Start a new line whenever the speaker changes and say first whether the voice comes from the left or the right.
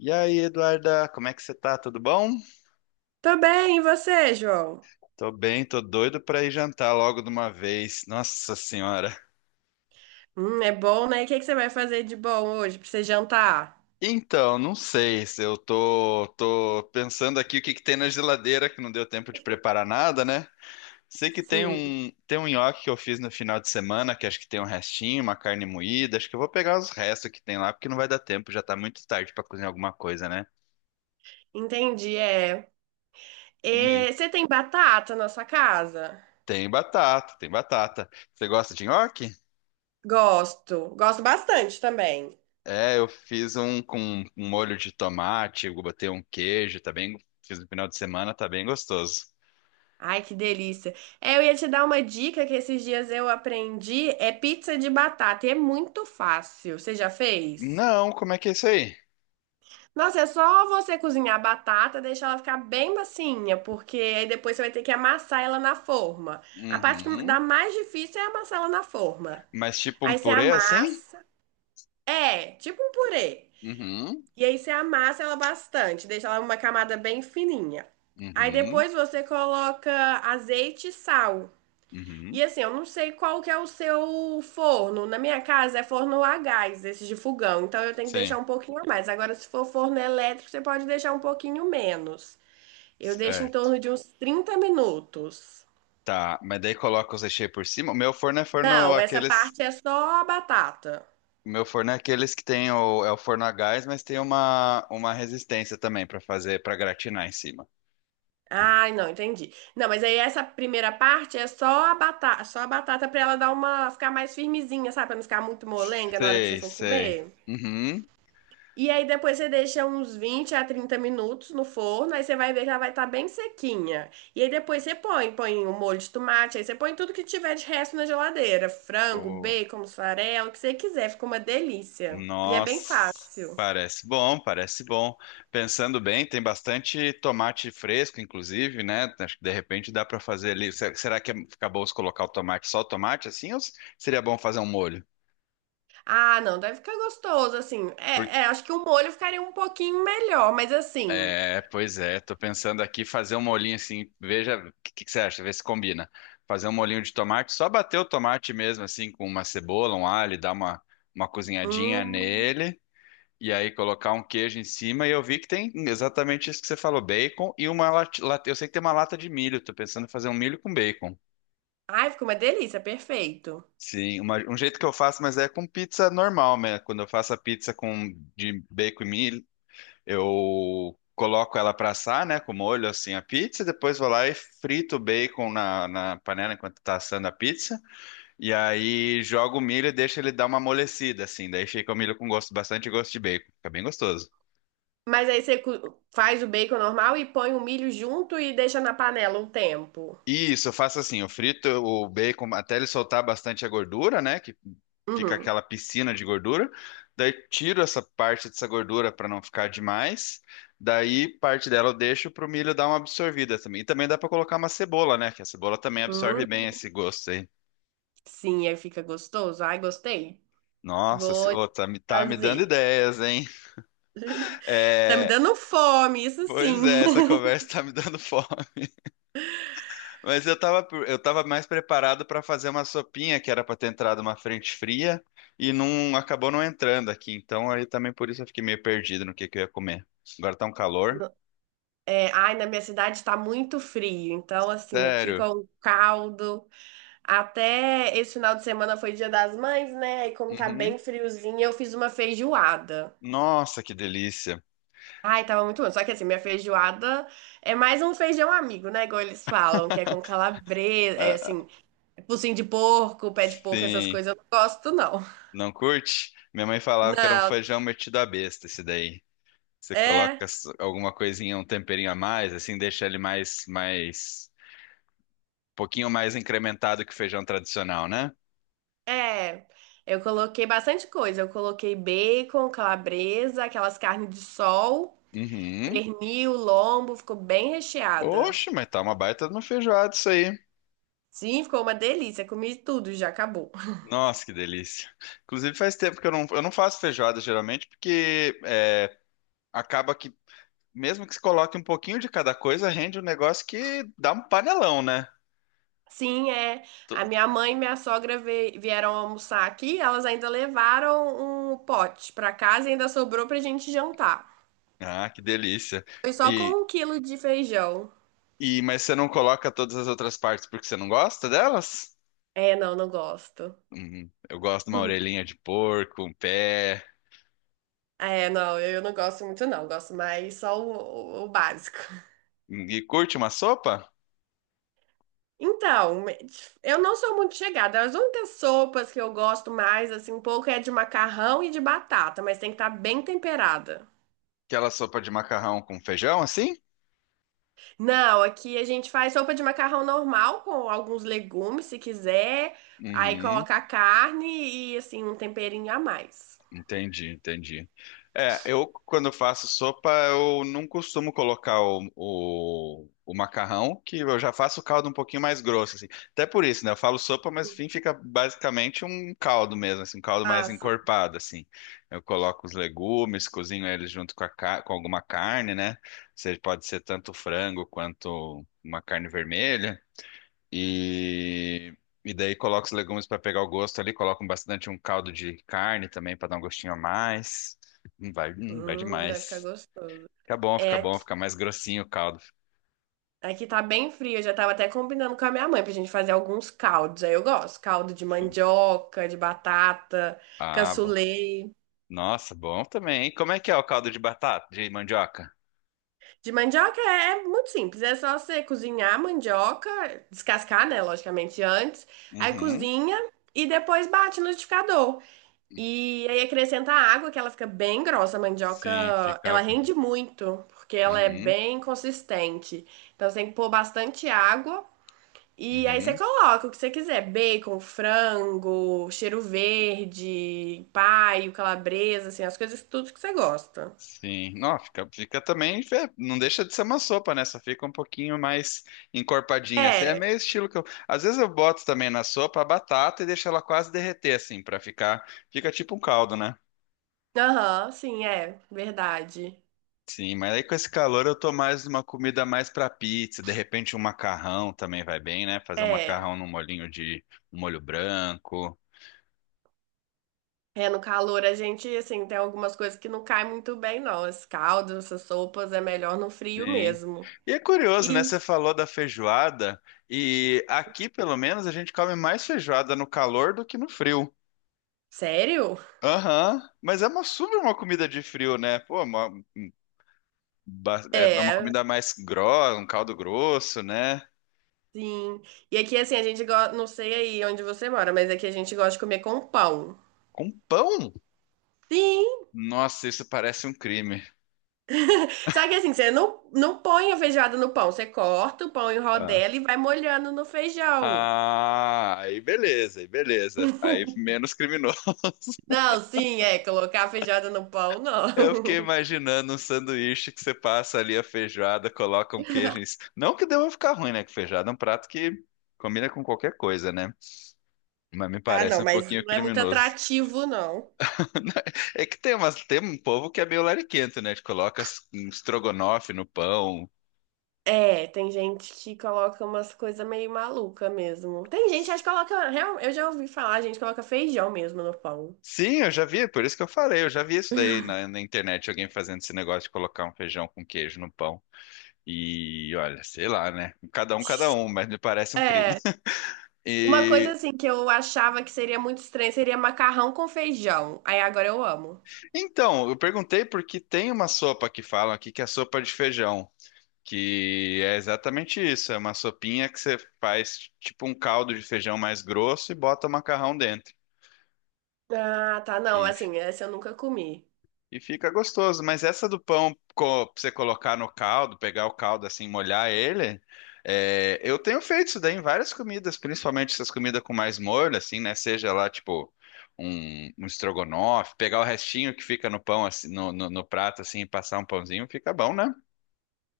left: E aí, Eduarda, como é que você tá? Tudo bom?
right: Tô bem, e você, João?
left: Tô bem, tô doido pra ir jantar logo de uma vez. Nossa Senhora.
right: É bom, né? O que você vai fazer de bom hoje pra você jantar?
left: Então, não sei se eu tô pensando aqui o que que tem na geladeira que não deu tempo de preparar nada, né? Sei que tem
right: Sim,
left: um, tem um nhoque que eu fiz no final de semana, que acho que tem um restinho, uma carne moída. Acho que eu vou pegar os restos que tem lá, porque não vai dar tempo, já tá muito tarde pra cozinhar alguma coisa, né?
right: entendi, é.
left: E
right: E você tem batata na sua casa?
left: tem batata, tem batata. Você gosta de nhoque?
right: Gosto, gosto bastante também.
left: É, eu fiz um com um molho de tomate, eu botei um queijo, tá bem, fiz no final de semana, tá bem gostoso.
right: Ai, que delícia. É, eu ia te dar uma dica que esses dias eu aprendi, é pizza de batata, e é muito fácil. Você já fez?
left: Não, como é que é isso aí?
right: Nossa, é só você cozinhar a batata, deixar ela ficar bem macinha, porque aí depois você vai ter que amassar ela na forma. A parte que
left: Uhum.
right: dá mais difícil é amassar ela na forma.
left: Mas tipo um
right: Aí você
left: purê assim?
right: amassa, é, tipo um purê.
left: Uhum.
right: E aí você amassa ela bastante, deixa ela uma camada bem fininha. Aí
left: Uhum.
right: depois você coloca azeite e sal.
left: Uhum.
right: E assim, eu não sei qual que é o seu forno. Na minha casa é forno a gás, esse de fogão. Então eu tenho que
left: Sim.
right: deixar um pouquinho a mais. Agora, se for forno elétrico, você pode deixar um pouquinho menos. Eu deixo em
left: Certo.
right: torno de uns 30 minutos.
left: Tá, mas daí coloca os recheios por cima. O meu forno é
right: Não,
left: forno
right: essa
left: aqueles,
right: parte é só a batata.
left: o meu forno é aqueles que tem o é o forno a gás, mas tem uma resistência também pra fazer, pra gratinar em cima.
right: Ai, não, entendi. Não, mas aí essa primeira parte é só a batata para ela dar uma ficar mais firmezinha, sabe? Para não ficar muito molenga na hora que você
left: Sei,
right: for
left: sei.
right: comer.
left: Uhum.
right: E aí depois você deixa uns 20 a 30 minutos no forno, aí você vai ver que ela vai estar bem sequinha. E aí depois você põe o molho de tomate, aí você põe tudo que tiver de resto na geladeira, frango,
left: O-
right: bacon, mussarela, o que você quiser, fica uma delícia. E é bem
left: Nossa,
right: fácil.
left: parece bom, parece bom. Pensando bem, tem bastante tomate fresco, inclusive, né? Acho que de repente dá para fazer ali. Será que fica bom se colocar o tomate, só o tomate assim, ou seria bom fazer um molho?
right: Ah, não, deve ficar gostoso assim.
left: Por-
right: É, acho que o molho ficaria um pouquinho melhor, mas assim,
left: É, pois é, tô pensando aqui fazer um molhinho assim, veja, o que você acha? Vê se combina. Fazer um molhinho de tomate, só bater o tomate mesmo assim com uma cebola, um alho, dar uma cozinhadinha
right: hum,
left: nele. E aí colocar um queijo em cima e eu vi que tem exatamente isso que você falou, bacon e uma lata, eu sei que tem uma lata de milho, tô pensando em fazer um milho com bacon.
right: ai, fica uma delícia, perfeito.
left: Sim, um jeito que eu faço, mas é com pizza normal, né? Quando eu faço a pizza com de bacon e milho, eu coloco ela pra assar, né, com molho assim a pizza, e depois vou lá e frito o bacon na panela enquanto tá assando a pizza, e aí jogo o milho e deixo ele dar uma amolecida assim, daí fica o milho com gosto bastante gosto de bacon, fica bem gostoso.
right: Mas aí você faz o bacon normal e põe o milho junto e deixa na panela um tempo.
left: Isso, eu faço assim, eu frito o bacon até ele soltar bastante a gordura, né? Que fica
right: Uhum.
left: aquela piscina de gordura. Daí tiro essa parte dessa gordura para não ficar demais. Daí parte dela eu deixo pro milho dar uma absorvida também. E também dá para colocar uma cebola, né? Que a cebola também absorve
right: Hum,
left: bem esse gosto aí.
right: sim, aí fica gostoso. Ai, gostei.
left: Nossa,
right: Vou
left: ô, tá me dando
right: fazer.
left: ideias, hein?
right: Tá me
left: É,
right: dando fome, isso
left: pois
right: sim.
left: é, essa conversa tá me dando fome. Mas eu tava, eu tava mais preparado para fazer uma sopinha que era para ter entrado uma frente fria e não acabou não entrando aqui. Então aí também por isso eu fiquei meio perdido no que eu ia comer. Agora tá um calor.
right: No- É, ai, na minha cidade tá muito frio, então assim, aqui
left: Sério.
right: com caldo, até esse final de semana foi Dia das Mães, né? E como tá
left: Uhum.
right: bem friozinho, eu fiz uma feijoada.
left: Nossa, que delícia.
right: Ai, tava muito bom. Só que assim, minha feijoada é mais um feijão amigo, né? Igual eles falam, que é com calabresa, é
left: Ah,
right: assim, é focinho de porco, pé de porco, essas
left: sim.
right: coisas eu não gosto, não.
left: Não curte? Minha mãe falava que era um
right: Não,
left: feijão metido à besta esse daí. Você coloca
right: É,
left: alguma coisinha, um temperinho a mais, assim, deixa ele um pouquinho mais incrementado que o feijão tradicional, né?
right: é. Eu coloquei bastante coisa. Eu coloquei bacon, calabresa, aquelas carnes de sol,
left: Uhum.
right: pernil, lombo, ficou bem recheada.
left: Oxe, mas tá uma baita de uma feijoada isso aí.
right: Sim, ficou uma delícia. Comi tudo, já acabou.
left: Nossa, que delícia. Inclusive, faz tempo que eu não faço feijoada geralmente, porque acaba que, mesmo que se coloque um pouquinho de cada coisa, rende um negócio que dá um panelão, né?
right: Sim, é.
left: To-
right: A minha mãe e minha sogra vieram almoçar aqui. Elas ainda levaram um pote pra casa e ainda sobrou pra gente jantar.
left: Ah, que delícia.
right: Foi só
left: E,
right: com 1 quilo de feijão.
left: e mas você não coloca todas as outras partes porque você não gosta delas?
right: É, não, não gosto.
left: Uhum. Eu gosto de uma orelhinha de porco, um pé.
right: É, não, eu não gosto muito, não. Gosto mais só o básico.
left: E curte uma sopa?
right: Então, eu não sou muito chegada. As únicas sopas que eu gosto mais, assim, um pouco é de macarrão e de batata, mas tem que estar bem temperada.
left: Aquela sopa de macarrão com feijão, assim?
right: Não, aqui a gente faz sopa de macarrão normal com alguns legumes, se quiser. Aí
left: Uhum.
right: coloca a carne e, assim, um temperinho a mais.
left: Entendi, entendi. É, eu quando faço sopa, eu não costumo colocar o macarrão, que eu já faço o caldo um pouquinho mais grosso, assim. Até por isso, né? Eu falo sopa, mas enfim, fica basicamente um caldo mesmo, assim, um caldo mais
right: Ah, sim.
left: encorpado, assim. Eu coloco os legumes, cozinho eles junto com, com alguma carne, né? Seja, pode ser tanto frango quanto uma carne vermelha. E, e daí coloca os legumes para pegar o gosto ali, coloca bastante um caldo de carne também para dar um gostinho a mais. Vai, vai
right: Deve ficar
left: demais.
right: gostoso.
left: Fica bom,
right: É
left: fica bom,
right: aqui.
left: fica mais grossinho o caldo.
right: Aqui tá bem frio, eu já tava até combinando com a minha mãe pra gente fazer alguns caldos. Aí eu gosto, caldo de
left: Sim.
right: mandioca, de batata,
left: Ah, bom.
right: cassoulet.
left: Nossa, bom também, hein? Como é que é o caldo de batata, de mandioca?
right: De mandioca é muito simples, é só você cozinhar a mandioca, descascar, né, logicamente antes, aí
left: Uhum.
right: cozinha e depois bate no liquidificador. E aí acrescenta água, que ela fica bem grossa, a
left: Sim,
right: mandioca, ela
left: fica.
right: rende muito, porque ela é
left: Uhum,
right: bem consistente. Então você tem que pôr bastante água e aí você
left: uhum.
right: coloca o que você quiser, bacon, frango, cheiro verde, paio, calabresa, assim, as coisas tudo que você gosta.
left: Sim, não, fica, fica também, não deixa de ser uma sopa, né? Só fica um pouquinho mais encorpadinha, assim. É
right: É,
left: meio estilo que eu, às vezes eu boto também na sopa a batata e deixo ela quase derreter, assim, pra ficar, fica tipo um caldo, né?
right: aham, sim, é, verdade.
left: Sim, mas aí com esse calor eu tô mais uma comida mais pra pizza, de repente um macarrão também vai bem, né? Fazer um
right: É,
left: macarrão num molhinho de um molho branco.
right: é, no calor a gente, assim, tem algumas coisas que não caem muito bem, não. Esse caldo, essas sopas, é melhor no frio
left: Sim.
right: mesmo.
left: E é curioso, né?
right: E,
left: Você falou da feijoada e aqui, pelo menos, a gente come mais feijoada no calor do que no frio.
right: sério?
left: Aham, mas é uma super uma comida de frio, né? Pô, uma, é é uma
right: É,
left: comida mais grossa, um caldo grosso, né?
right: sim. E aqui, assim, a gente gosta, não sei aí onde você mora, mas aqui a gente gosta de comer com pão.
left: Com pão?
right: Sim!
left: Nossa, isso parece um crime.
right: Só que, assim, você não põe a feijoada no pão, você corta o pão em
left: Ah,
right: rodela e vai molhando no feijão.
left: Ah, aí beleza, aí beleza. Aí menos criminoso.
right: Não, sim, é, colocar a feijoada no pão, não.
left: Eu fiquei imaginando um sanduíche que você passa ali a feijoada, coloca um queijo em cima. Não que deva ficar ruim, né? Que feijoada é um prato que combina com qualquer coisa, né? Mas me
right: Ah,
left: parece
right: não,
left: um
right: mas
left: pouquinho
right: não é muito
left: criminoso.
right: atrativo, não.
left: É que tem umas, tem um povo que é meio lariquento, né? Que coloca um estrogonofe no pão.
right: É, tem gente que coloca umas coisas meio maluca mesmo. Tem gente, acho que coloca. Eu já ouvi falar, gente coloca feijão mesmo no pão.
left: Sim, eu já vi, por isso que eu falei, eu já vi isso daí na internet, alguém fazendo esse negócio de colocar um feijão com queijo no pão. E olha, sei lá, né? Cada um, mas me parece um crime.
right: É, uma coisa
left: E
right: assim que eu achava que seria muito estranho seria macarrão com feijão. Aí agora eu amo.
left: então, eu perguntei porque tem uma sopa que falam aqui que é sopa de feijão, que é exatamente isso, é uma sopinha que você faz tipo um caldo de feijão mais grosso e bota o macarrão dentro.
right: Ah, tá, não, assim, essa eu nunca comi.
left: E fica gostoso, mas essa do pão pra você colocar no caldo, pegar o caldo assim, molhar ele, é, eu tenho feito isso daí em várias comidas, principalmente essas comidas com mais molho, assim, né? Seja lá, tipo, um estrogonofe, pegar o restinho que fica no pão, assim, no prato, assim, e passar um pãozinho, fica bom, né?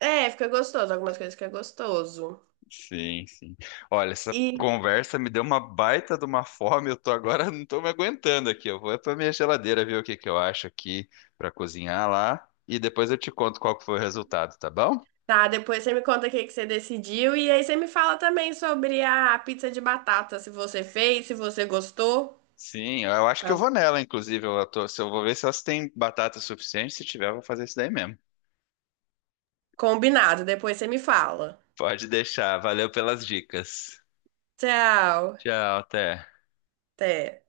right: É, fica gostoso, algumas coisas que é gostoso.
left: Sim, sim. Olha, essa
right: E
left: conversa me deu uma baita de uma fome. Eu tô agora, não tô me aguentando aqui. Eu vou é pra minha geladeira ver o que que eu acho aqui pra cozinhar lá e depois eu te conto qual que foi o resultado, tá bom?
right: tá, depois você me conta o que que você decidiu e aí você me fala também sobre a pizza de batata, se você fez, se você gostou.
left: Sim, eu acho que eu
right: Tá
left: vou nela, inclusive. Eu tô, se eu vou ver se elas têm batata suficiente. Se tiver, eu vou fazer isso daí mesmo.
right: combinado, depois você me fala.
left: Pode deixar. Valeu pelas dicas.
right: Tchau,
left: Tchau, até.
right: até.